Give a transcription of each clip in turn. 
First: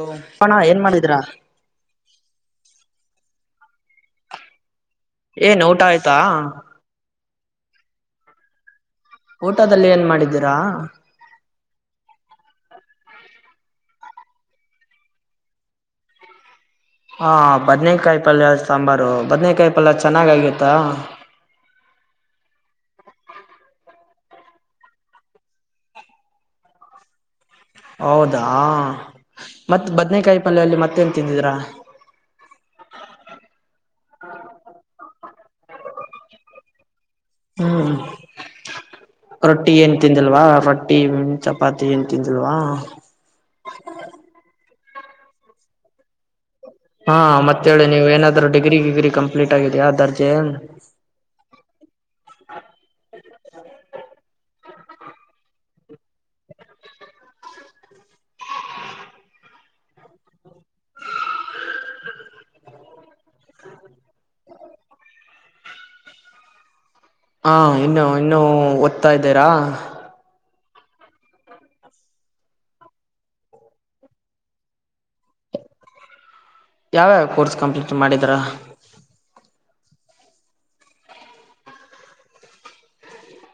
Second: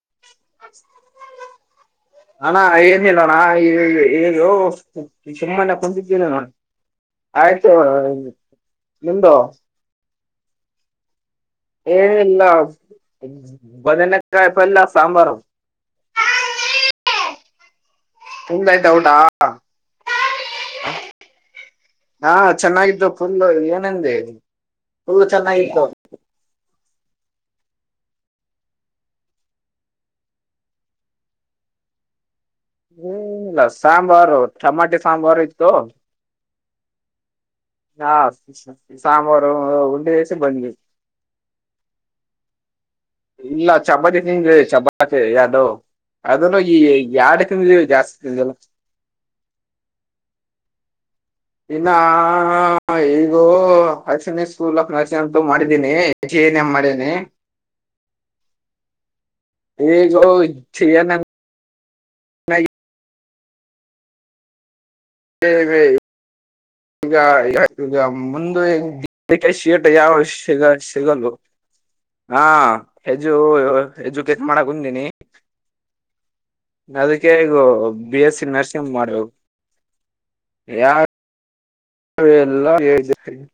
ಅಪ್ಪಣ ಏನ್ ಮಾಡಿದ್ರಾ ಅಣ ಏನಲ್ಲಣ ಏ ಇದು... ಏನ್ ಸುಮ್ಮನೆಯ ಊಟ ಆಯ್ತಾ ಕುತಿದ್ದೇನೆ ನಾನು ಆಯ್ತು. ನಿಮ್ದು ಊಟದಲ್ಲಿ ಏನ್ ಮಾಡಿದ್ದೀರಾ? ಏನಲ್ಲ ಬದನಕ್ಕಾಯಪಲ್ಲ ಸಾಂಬಾರು. ಹ ಹಾ ಬದ್ನೇಕಾಯಿ ಪಲ್ಯ ನಿಮ್ದ ಆಯ್ತಾ ಸಾಂಬಾರು ಊಟ ಬದ್ನೇಕಾಯಿ ಪಲ್ಯ ಚೆನ್ನಾಗತ್ತ. ಹಾ ಚೆನ್ನಾಗಿದ್ದತ್ತು ಫುಲ್ಲ ಏನಂದ ಫುಲ್ಲ ಚೆನ್ನಾಗಿತ್ತು. ಹೌದಾ ಮತ್ತತ್ ಬದ್ನೇಕಾಯಿ ಪಲ್ಯ ಅಲ್ಲಿ ಮತ್ತೆನ್ ತಿಂದಿದಿ್ರ. [inaudible] ಇಲ್ಲ ಸಾಂಬಾರು ಟಮಾಟೆ ಸಾಂಬಾರು ಇತ್ತು. ಹ್ಮ್ ಹಾ ಸಾಂಬಾರು ರೊಟ್ಟಿ ಏನ್ ಉಂಡೆ ಬೇಯಿಸಿ ತಿಂದಿಲ್ವಾ ಬಂದ್ವಿ ರೊಟ್ಟಿ ಮ ಚಪಾತಿ ಏನ್ ತಿಂದಿಲ್ವಾ. ಇಲ್ಲ ಚಪಾತಿ ನಿಂಗಗೆ ಚಪಾತಿ ಯಾರಡುೋ ಅ. ಹಾ ಮತ್ತೇಳಿ ನೀವ್ ಏನಾದ್ರು ಡಿಗ್ರಿ ಗಿಗ್ರಿ ಕಂಪ್ಲೀಟ್ ಆಗಿದ್ಯಾ ದರ್ಜೆ. ನಾ ಈಗೋ ಅಸನ ಸ್ಕೂಲ್ ಆನಸ ಅಂತೂ ಮಾಡಿದೀನಿ ಜನ್ ಮಾಡಿದನಿ. ಈಗೌ ಚ ಎನ. ಹೇ ವೇ ಈಗ ಹಾ ಈಗ ಇನ್ನು ಇನ್ನುೂ ಮುಂದೆ ಓದ್ತಾ ಇದ್ದೀರಾ ಶೀಟ ಯಾವಷ ದ ಸಿಗಲ್ದು. ಹಾ ಹೆಜು ಹೆಜುಕೆಟ್ ಮಾಡಕ್ ಕುಂದೀಿನಿ. ಯಾವ್ಯಾವ ಅದಕ್ಕೆೇಗ ಕೋರ್ಸ್ ಕಂಪ್ಲೀಟ್ ಬಿ ಮಾಡಿದರಾ ಎಸ್ಸ ನರ್ಸಿಂಗ್ ಮಾಡಬೇಕ ಯ.. ಲ್ಲ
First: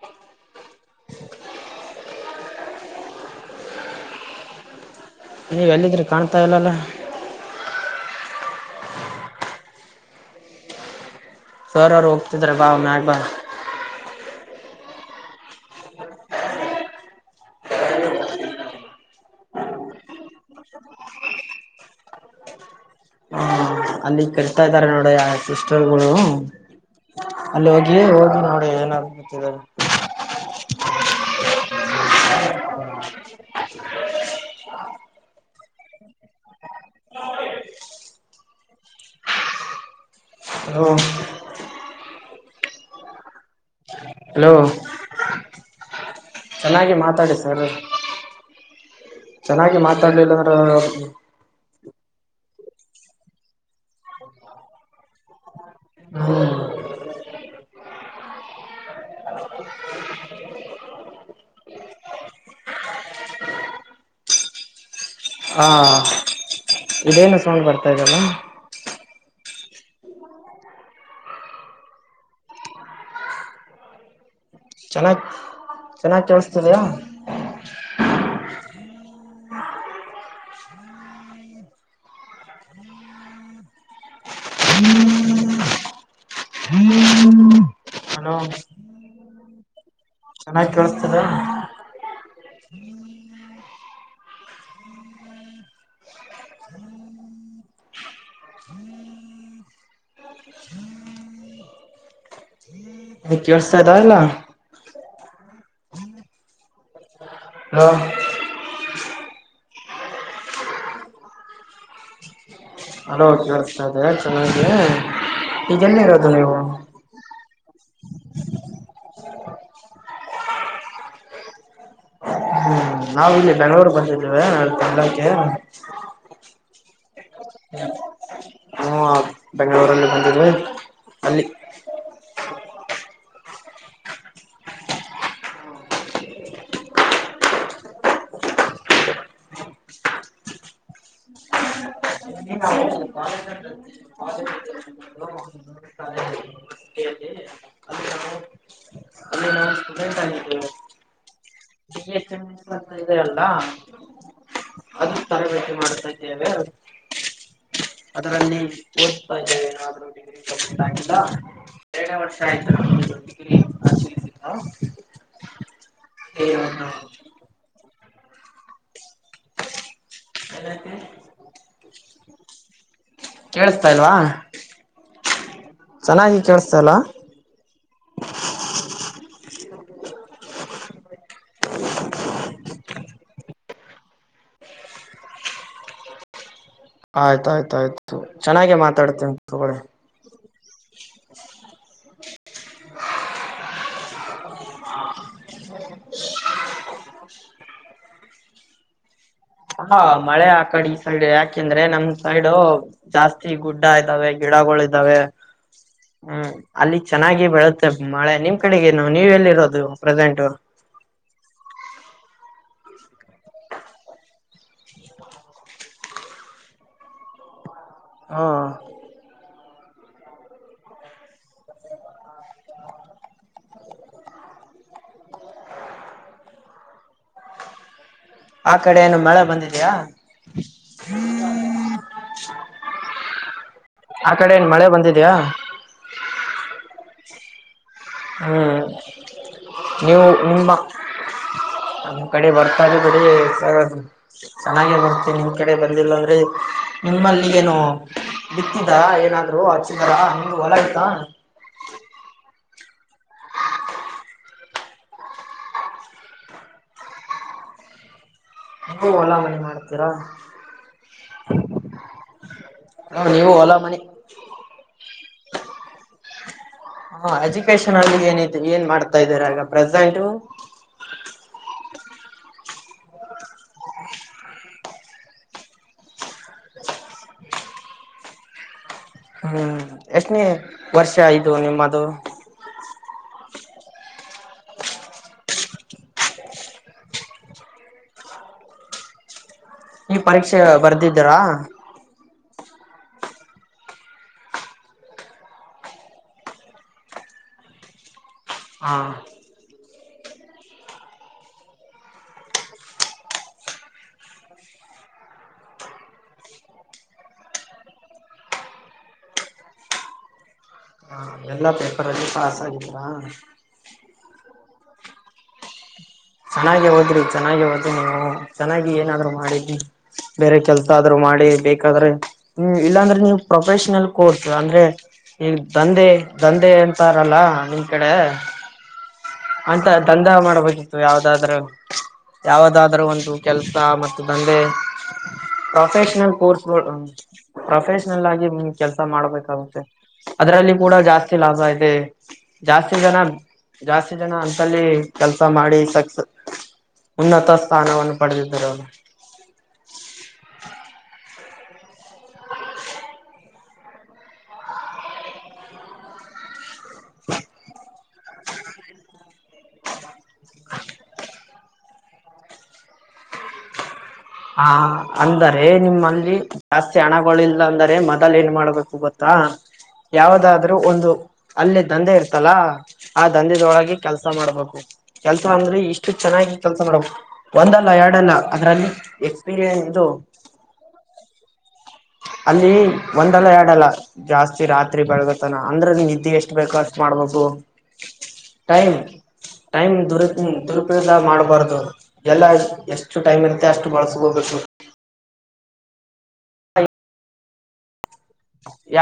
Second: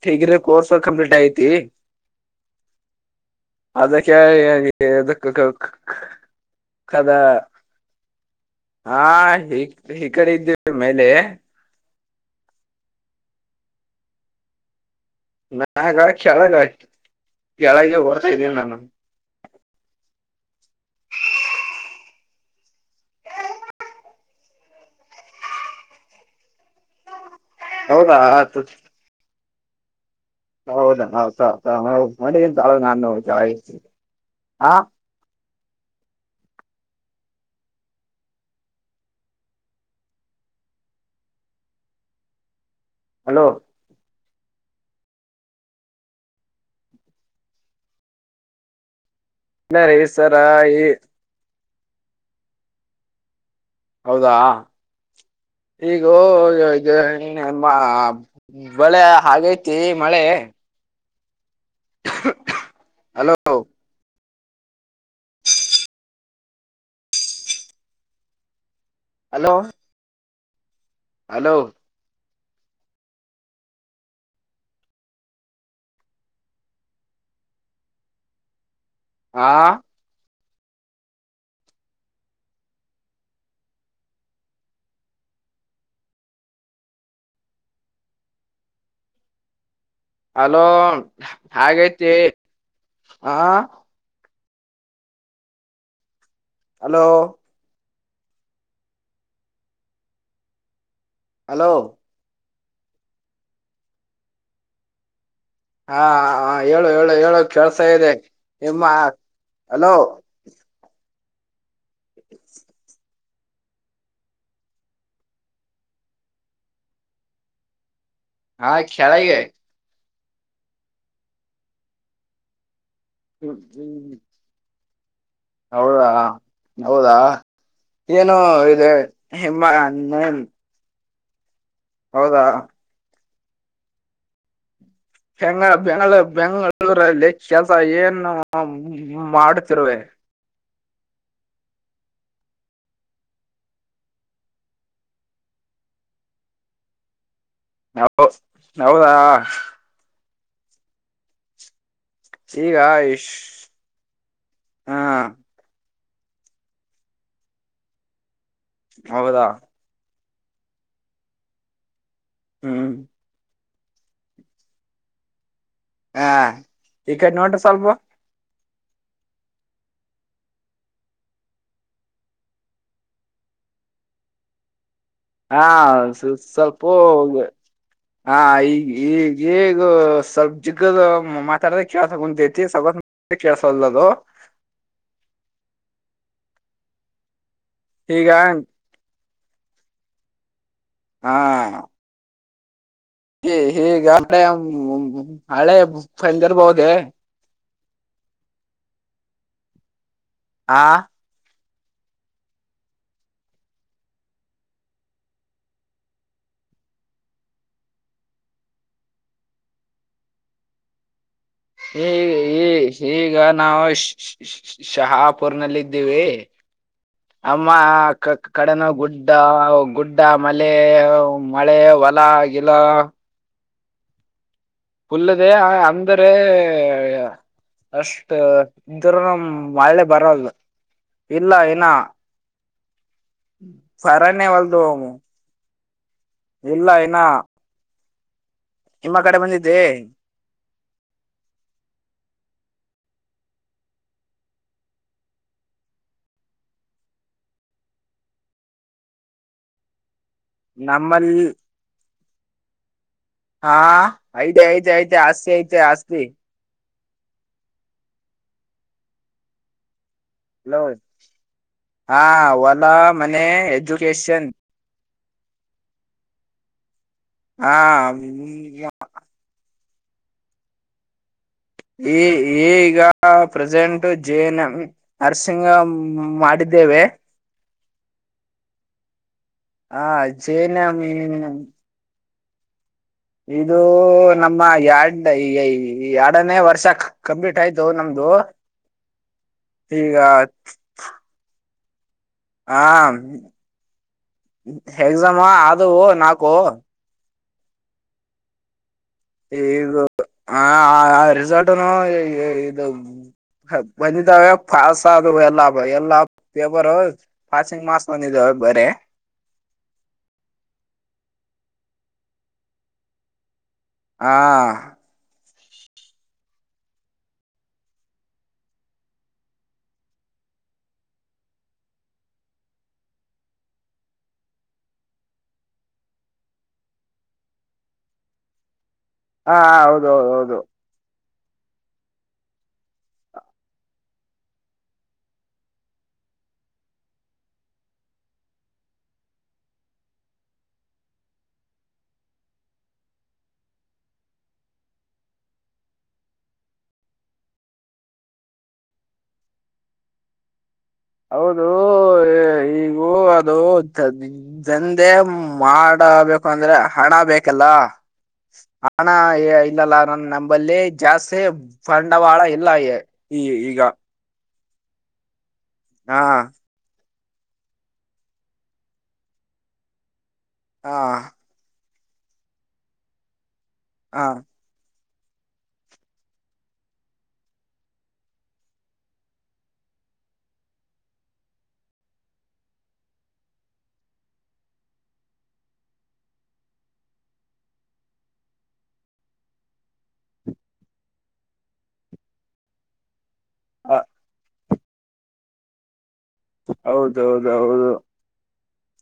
ಡಿಗ್ರಿ ಕೋರ್ಸ್ ಕಂಪ್ಲೀಟ್ ಐತಿ. ಅದಕ್ಕೆ ಹೇಳ್ಬೇಕು ನೀವ್ ಎಲ್ಲಿದ್ರಿ ಕಾಣ್ತಾ ಇಲ್ಲಲ್ಲ ಕದಾ. ಹಾ ಹ ಈ ಕಡೆ ಇದ್ದೇವಿ ಮೇಲೆ ಜರರು ಹೋಗ್ತಿದ್ರ ಬಾ ಮ್ಯಾಗ ಬಾ ಮ್ಯಾಗ ಕೆಳಗ ಆಯ್ತು ಕೆಳಗೆ ಬರ್ತಾ ಇದ್ದೀನಿ ನಾನು ಅಲ್ಲಿಗ್ [unintelligible] [unintelligible] ಇದ್ದಾರೆ ನೋಡ ಸಿಸ್ಟರ್ಗಳು. ಅಲ್ಲಿ ಹೋಗಿ ಹೌದಾ ಹೋಗಿ ಆತು ನೋಡಿ ಏನನ್ ಗ ಹೌದಾ ಹೌದೌ ಹೌದು ಮಗಂತ ನಾನುತಿ ಹ. ಹ. [unintelligible] ಹಲೋ. ಹಲೋ. ಚೆನ್ನಾಗಿ ಮಾತಾಡಿ ಸರ್. ಇಲ್ಲ ಚೆನ್ನಾಗಿ ರೀ ಮಾತಾಡ್ಲಿಲ್ ಸರ ಈ [unintelligible] ಹೌದಾ ಈಗಮ್ಮ. [unintelligible] ಬಳೆ ಹಾಗೈತಿ ಮಳೆ. ಹಲೋ. ಹಾ ಇದೇನು ಸೌಂಡ್ ಬರ್ತಾ ಇದ್ದಲ್ಲ. ಹಲೋ. ಹಲೋ. ಚೆನ್ನಾಗಿ ಚೆನ್ನಾಗ ಕೇಳಸ್ತಿದಯ. ಹಾ. ಹಲೋ. ಅಲೋ ಚೆನ್ನಾಗ್ ಕೇಳಸ್ತಿದ ಹಾಗೈತಿ ಹ. ಹಲೋ. ಹಲೋ. ಕೇಳ್ಸ್ತಾತ ಇಲ್ಲ ಹಾ ಹೇಳು ಹೇಳು ಹೇಳು ಕೆಳ್ಸ ಹಲೋ ಇದೆ ನಿಮ್ಮ ಅಲೋ. [unintelligible] ಅಲೋ ಕೇಳ್ಸ್ತೀದೆ ಚೆನ್ನಾಗಿದೆ ಈಗಲ್ಲಿ ಇರೋದು ನೀವು. ಹಾ ಕೆಳಗೆ. ನಾವವು ಇಲ್ಲಿ ಬೆಂಗಳೂರ್ ಬಂದಿದ್ದೇವೆ ನಾ ತಂಡಕ್ಕೆ ಹೌದಾ ಹೌದಾ ಏನು ಇದ ಹ್ಮ ಬೆಂಗಳೂರಲ್ಲಿ ಬಂದಿದ್ವಿ [unintelligible] ಅಲ್ಲಿ ಹೌದಾ ಹೆಂಗ ಬೆಂ ಬೆಂಗಳೂರಲ್ಲಿ ಕೆಲಸ ಏನು ಮಾಡತಿರುವೆ ಅಲ್ಲಿ ನಾವು ನಾವು ನಾವ ಅಲ್ಲಿ ನಾವು ಸ್ಟೂಡೆಂಟ್ ಆಗಿದ್ದೇವೆ ಡಿ ಎಚ್ ಎಂ ಎಸ್ ಈಗ ಅಂತ ಇದೆ ಆಯುಷ್ ಅಲ್ಲ ಹಾ ಅದು ತರಬೇತಿ ಮಾಡ್ತಾ ಇದ್ದೇವೆ ಅದರಲ್ಲಿ ಓದ್ತಾ ಹೌದಾ ಇದ್ದೇವೆ ಏನಾದ್ರೂ ಡಿಗ್ರಿ ಕಂಪ್ಲೀಟ್ ಆಗಿಲ್ಲ ಎರಡನೇ ವರ್ಷ ಆಯ್ತು ಹ್ಮ್ ನಮ್ದು ಡಿಗ್ರಿ ಹಾ ಈ ಕಡೆ ನೋಡ್ರಿ ಸ್ವಲ್ಪ ಕೇಸ್ತಾಲ್ವಾ ಹಾ ಸ್ವಲ್ಪ ಇಲ್ವಾ [unintelligible] ಹಾ ಈಗ ಈಗ ಈಗ ಸವ ಜಿಗದ ಮಾತಾಡ್ರ ಕೇಳಗಂತೇತಿಗ [unintelligible] [inaudible] [unintelligible] ಆಯ್ತಾ ಆಯ್ತಾ ಆಯ್ತು ಈಗ ಚೆನ್ನಾಗೆ ಮಾತಾಡ್ತನ ತಗೋಳಿ ಹಾ [inaudible] ಈ ಈಗ ಹಳೆಲ್ದಿರ್ಬಹದೆ [unintelligible] ಹಾ ಮಳೆ ಆ ಕಡೆ ಈ ಸೈಡ್ ಯಾಕೆಂದ್ರೆ ನಮ ಸೈಡು ಜಾಸ್ತಿ ಗುಡ್ಡ ಇದ್ದಾವೆ ಗಿಡಗಳು ಇದ್ದಾವೆ ಹ್ಮ್ ಅಲ್ಲಿ ಚೆನ್ನಾಗಿ ಬೆಳುತ್ತೆ ಮಳೆ ನಿಮ್ ಕಡೆಗೇನು ನೀವ್ ಎಲ್ಲಿರೋದು ಪ್ರೆಸೆಂಟ್ [inaudible] ಈ ಈ ಈಗ ನಾವು ಶಹಾಪುರ್ ನಲ್ಲ ಇದ್ದೀವಿ [inaudible] ಮ್ಮ ಹಾ ಕಡೆನ ಗುಡ್ಡ ಗುಡ್ಡ ಮಳೆ ಮಳೆ ಹೊಲ ಗಿಲ್ಲ ಫುಲ್ಲದೆ ಅಂದರೆ ಅ ಆ ಕಡೆ ಏನು ಇದರು ನ ಮಳೆ ಬಂದಿದ್ಯಾ ಮೆ ಬರಲ್ ಇಲ್ಲ ಏನ [inaudible] ಆ ಕಡೆ ಏನ್ ಮಳೆ ಸರನ್ಯಒಲ್ದಾಮ ಬಂದಿದ್ಯಾ ಇಲ್ಲ ಏನ್ನ ಹ್ಞ ನೀವು ನಿಮ್ಮ ನಮ್ಮ ಕಡೆ ಬರ್ತಾ ಇ ಕಡೆ ಚೆನ್ನಾಗೆ ಬರ್ತ ನಿಮ್ಮ ಕಡೆ ಬಂದಿಲ್ಲ ಅಂದ್ರೆ ನಿಮ್ಮಲ್ಲಿ ಏನು ಬಿತ್ತಿದ್ದ ಏನಾದ್ರು ಹಚಿದಾರ ಹಂಗ ಹೊಲ ಇತ ನಮ್ಮಲ್ಲಿ ಹಾ ಐತೆ ಐತೆ ಹೈ ಆಸ್ತಿ ಆಯ್ತಾ ಆಸ್ತಿ ಹೂ ಹೊಲಾ ಮನೆ ಮಾಡ್ತೀರಾ ಹಲೋ ಹಾ ವಲಾ ಹ ಮನೆ ನೀವು ಹೊಲಾ ಮನಿ ಎಜುಕೇಶನ್ ಹ ಹಾ ಎಜುಕೇಶನ್ ಅಲ್ಲಿ ಏನ ಏನ್ ಹ್ಮ್. ಮಾಡ್ತಾ ಇದಾರೆ ಆಗ ಪ್ರಸಯಿತು ಈ ಈಗ ಪ್ರೆಸೆಂಟ್ ಜೇನ್ ನರ್ಸಿಂಗ್ ಮಾಡಿದ್ದ ಇದ್ದೇವೆ ಹ್ಮ್ ಆ ಎಷ್ಟನ ಜೆ ಎನ್ ಎಂ ವರ್ಷ ಈದು ನಿಮ್ಮದು ಇದು ನಮ್ಮ ಎರಡ್ ಈ ಎರಡನೇ ವರ್ಷ ಕಂಪ್ಲೀಟ್ ಆಯ್ತು ನಮ್ದು [unintelligible] [inaudible] ನೀ ಈಗ ಪರೀಕ್ಷೆ ಬರ್ದಿದ್ದೀರಾ ಹಾ ಎಕ್ಸಾಮಾ ಅದು ನಾಕು ಹಾ ಈಗ ಆ ಆ ರೆಸಾರ್ಟನು ಇದು ಬಂದಿದ್ದಾವ ಫಾಸ್ ಅದು ಎಲ್ಲ ಎಲ್ಲ ಪೇಪರ್ ಫಾಸಿಂಗ್ ಮಾಸ್ ಬಂದಿದಾವ ಹ ಬರ ಹ ಎಲ್ಲ ಪೇಪರ ಅಲ್ಲಿ ಪಾಸ್ ಆಗಿದ್ರಾ ಹಾ ಚೆನ್ನಾಗ ಹೋದ್ರಿ ಚೆನ್ನಾಗಿ ಹೋದಿ ನೀವು ಚೆನ್ನಾಗಿ ಏನಾದ್ರು ಮಾಡಿದಿ ಬೇರೆ ಕೆಲ್ಸ ಆದ್ರು ಮಾಡಿ ಬೇಕಾದ್ರೆ ಇಲ್ಲಾಂದ್ರೆ ನೀವು ಪ್ರೊಫೆಷನಲ್ ಕೋರ್ಸ್ ಅಂದ್ರೆ ನೀನ್ ದಂಧೆ ದಂಧೆ ಅಂತಾರಲ್ಲ ನಿನ್ ಕಡೆ ಹಾ ಅಂತ ಹೌದು ದಂಧ ಹೌದು ಮಾಡ್ಬೇಕಿತ್ತು ಯಾವ್ದ ದ ಯಾವದಾದ್ರೂ ಒಂದು ಕೆಲಸ ಮತ್ತು ದಂಧೆ ಪ್ರೊಫೆಷನಲ್ ಕೋರ್ಸ್ಗಳು ಪ್ರೊಫೆಷನಲ್ ಆಗಿ ಕೆಲ್ಸ ಮಾಡ್ಬೇಕಾಗುತ್ತೆ ಅದರಲ್ಲಿ ಕೂಡ ಜಾಸ್ತಿ ಲಾಭ ಇದೆ ಜಾಸ್ತಿ ಜನ ಜಾಸ್ತಿ ಜನ ಅಂತಲ್ಲಿ ಕೆಲ್ಸ ಮಾಡಿ ಸಕ್ಸ ಉನ್ನತ ಸ್ಥಾನವನ್ನು ಪಡೆದಿದ್ದರರು ಹೌದು ಈಗೂ ಅದು ದಂದೆ ಮಾಡಬೇಕು ಅಂದ್ರೆ ಹಣ ಬೇಕಲ್ಲ ಹಣ ಇಲ್ಲಲ್ಲ ನ ನಂಬಲ್ಲಿ ಜಾಸ್ತಿ ಸಂಡವಾಳ ಎಲ್ಲ ಈ ಈಗ ಹಾ ಅಂದರೆ ಹಾ ನಿಮ್ಮಲ್ಲಿ ಜಾಸ್ತಿ ಹಣಗಳಿಲ್ಲ ಅಂದರೆ ಮೊದಲ್ ಏನ್ ಮಾಡ್ಬೇಕು ಗೊತ್ತಾ ಯಾವದಾದ್ರೂ ಹಾ ಒಂದು ಅಲ್ಲಿ ದಂಧೆ ಇರ್ತಲ್ಲ ಆ ದಂಧದೊಳಗೆ ಕೆಲ್ಸ ಹಾ ಮಾಡ್ಬೇಕು ಕೆಲ್ಸ ಅಂದ್ರೆ ಇಷ್ಟು ಚೆನ್ನಾಗಿ ಕೆಲ್ಸ ಮಾಡುವ ಒಂದಲ್ಲ ಎರಡ ಅಲ್ಲ ಅದ್ರಲ್ಲಿ ಎಕ್ಸ್ಪೀರಿಯನ್ಸ್ ಇದು ಅಲ್ಲಿ ಒಂದಲ್ಲ ಎರಡಲ್ಲ ಜಾಸ್ತಿ ರಾತ್ರಿ ಬೆಳಗತನ ಅಂದ್ರೆ ನೀ ನಿದ್ದಿ ಎಷ್ಟ್ ಬೇಕೊ ಅಷ್ಟ್ ಮಾಡ್ಬೇಕು ಟೈಮ್ ಟೈಮ್ ದುರುಪನ್ ದುರುಪಯೋಗ ಮಾಡ್ಬಾರ್ದು ಎಲ್ಲ ಎಷ್ಟ್ ಟು ಟೈಮ್ ಇರುತ್ತೆ ಅಷ್ಟು ಬಳಸ್ಕೋಬೇಕು. ಹೌದೌದೌದು.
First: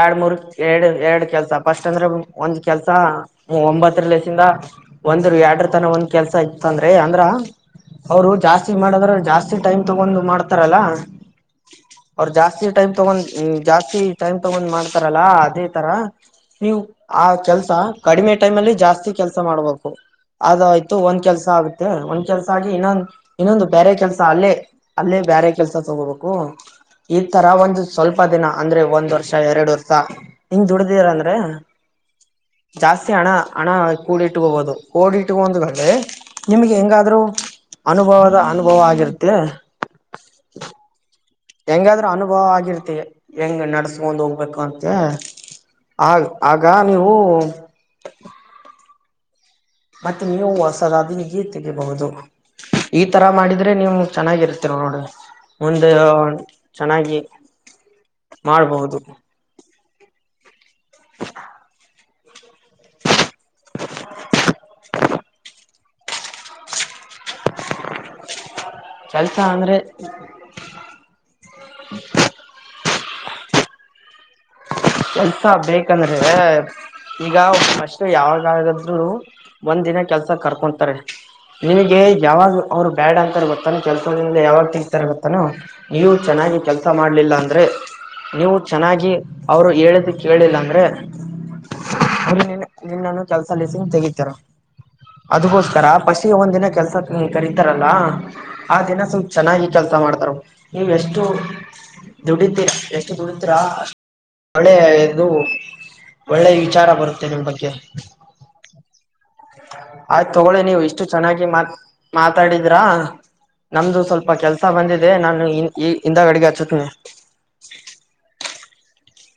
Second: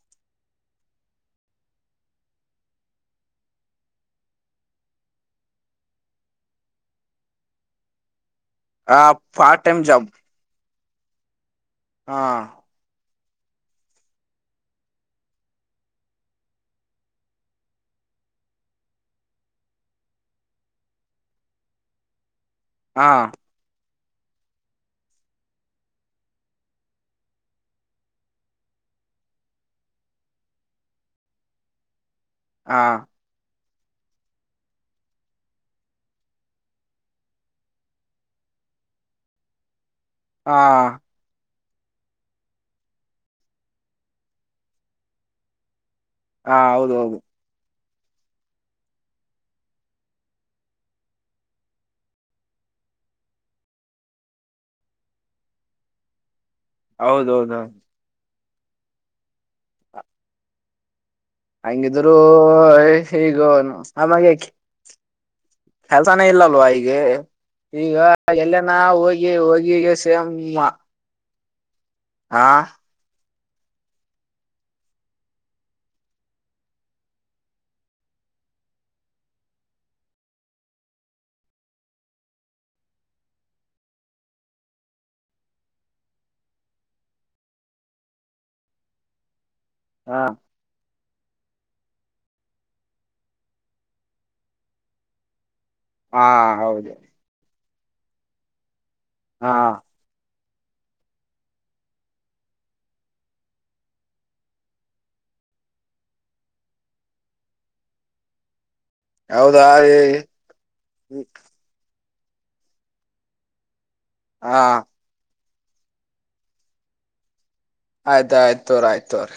ಎರ್ಡ್ ಮೂರ್ ಎರ್ಡ್ ಎರ್ಡ್ ಕೆಲ್ಸ ಫಸ್ಟ್ ಅಂದ್ರೆ ಒಂದ್ ಕೆಲ್ಸ ಒಂಬತ್ತರ್ ಲೇಸಿಂದ ಅ ಒಂದರು ಎರ್ಡ್ರು ತನ ಒಂದ್ ಕೆಲಸ ಇತ್ತಂದ್ರೆ ಅಂದ್ರ ಅವ್ರು ಜಾಸ್ತಿ ಆ ಮಾಡದ್ರ ಜಾಸ್ತಿ ಪಾರ್ಟ್ ಟೈಮ್ ಜಾಬ್ ತಗೊಂಡು ಮಾಡ್ತಾರಲ್ಲಾ ಹಾ ಅವ್ರ್ ಜಾಸ್ತಿ ಟೈಮ್ ತಗೊಂಡ್ ಜಾಸ್ತಿ ಟೈಮ್ ತಗೊಂಡ್ ಮಾಡ್ತಾರಲ್ಲಾ ಅದೇ ತರ ನೀವ್ ಆ ಕೆಲ್ಸ ಕಡಿಮೆ ಟೈಮ್ ಅಲ್ಲಿ ಜಾಸ್ತಿ ಕೆಲ್ಸ ಮಾಡ್ಬೇಕು. ಅದು ಆಯ್ತು ಒಂದ್ ಕೆಲಸ ಆಗುತ್ತೆ ಒಂದ್ ಕೆಲ್ ಸ ಆಗಿ ಹಾ ಇನ್ನೊಂದ್ ಇನ್ನೊಂದು ಬೇರೆ ಕೆಲ್ಸ್ ಸ ಅಲ್ಲೇ ಅಲ್ಲೇ ಬೇರೆ ಕೆಲಸ ತಗೋಬೇಕು ಈ ತರ ಒಂದು ಸ್ವಲ್ಪ ದಿನ ಅಂದ್ರೆ ಒಂದ್ ದ್ ವರ್ಷ ಎರ್ಡ್ ವರ್ಷ ಹಿಂಗ್ ದುಡ್ದೀರ್ ಅಂದ್ರೆ ಹಾ ಜಾಸ್ತಿ ಹಣ ಹಣ ಕೂಡಿಟ್ಕೋಬೋದು ಕೂಡಿಟ್ಕೊಂಡ್ಮೇಲೆ ನಿಮ್ಗ್ ಹೆಂಗಾದ್ರು ಅನುಭವದ ಅನುಭವ ಆಗಿರುತ್ತೆ ಆ ಹೆಂಗಾದ್ರು ಅನುಭವ ಆಗಿರುತ್ತೆ ಹೆಂಗ್ ನಡ್ಸ್ಕೊಂಡ್ ಹೋಗ್ಬೇಕು ಅಂತ್ಯ ಆಗ್ ಹಾ ಆಗ ಹೌದು ನೀವು ಹೌದು ಮತ್ತೆ ನೀವು ಹೊಸದಾ ನೀರ್ ತೆಗಿಬಹುದು. ಈ ತರ ಮಾಡಿದ್ರೆ ನೀವು ಚೆನ್ನಾಗಿರ್ತೀರ ನೋಡ್ರಿ ಮುಂದೆ ಒನ್ ಹೌದೌದ. ಮಾಡ್ಬಹುದು. ಅಂಗಿದ್ರೂ ಏ ಈಗು ಆಮಾಗ್ಯಾಕೆ ಕೆಲ್ಸಾನೇ ಇಲ್ಲಲ್ವಾ ಈಗೆ ಈಗ ಎಲ್ಲ ನಾ ಹೋಗಿ ಕೆಲ್ಸ ಅಂದ್ರೆ ಹೋಗಿಗೆ ಸೇಮ್ ಮ ಆ [inaudible] ಕೆಲ್ಸ ಬೇಕಂದ್ರೆ ಈಗ ಫಸ್ಟು ಯಾವ್ದಾಗದ್ರು ಒಂದ್ ದಿನ ಕೆಲ್ಸ ಕರ್ಕೊಂತಾರೆ. ನಿಮ್ಗೆ ಯಾವಾಗ್ ಅವ್ರು ಬ್ಯಾಡ ಅಂತಾರೆ ಗೊತ್ತೆನು ಕೆಲಸದಿಂದ ಯಾವಾಗ್ ತೆಗೀತಾರ್ ಗೊತ್ತೇನು ನೀವು ಚೆನ್ನಾಗ್ ನ್ನಾಗಿ ಕೆಲ್ಸ ಮಾಡ್ಲಿಲ್ಲ ಅಂದ್ರೆ ನೀವು ಚೆನ್ನಾಗಿ ಅವ್ರು ಹೇಳಿದ್ದು ಹಾ ಕೇಳಿಲ್ಲ ಅಂದ್ರೆ ಅವ್ರ್ ನಿನ್ನ ನಿನ್ನನು ಕೆಲ್ಸಲಿಸಿನ್ ತೆಗೀತಾರ ಅದುಕೋಸ್ ತರ ಹಾ ಫರ್ಸ್ಟಿಗೆ ಒಂದ್ ದಿನ ಹೌದು ಕೆಲ್ಸಕ್ ನೀ ಕರಿತಾರಲ್ಲ ಆ ದಿನ ಸ್ವಲ್ಪ್ ಹಾ ಚೆನಾಗಿ ಕೆಲ್ಸ ಮಾಡ್ತಾರವ್ ನೀವ್ ಎಷ್ಟು ದುಡಿತಿರ ಎಷ್ಟು ದುಡಿತಿರಾ ಅಷ್ಟ್ ಒಳ್ಳೆ ಇದು ಒಳ್ಳೆ ವಿಚಾರ ಬರುತ್ತೆ ನಿಮ್ ಬಗ್ಗೆ. ಹೌದಾ ಆಯ್ತ್ ತಗೋಳಿ ನೀವು ಇಷ್ಟು ಚೆನ್ನಾಗಿ ಮಾತ್ ಮಾತಾಡಿದ್ರಾ ನಮ್ದು ಸ್ವಲ್ಪ ಹಾ ಕೆಲ್ಸ ಬಂದಿದೆ ನಾನು ಇನ್ ಈ ಇಂದ ಅಡಿಗೆ ಹಚ್ಚುತೀನಿ ಆಯ್ತ್ ಆಯ್ತುರಿ ಆಯ್ತುರಿ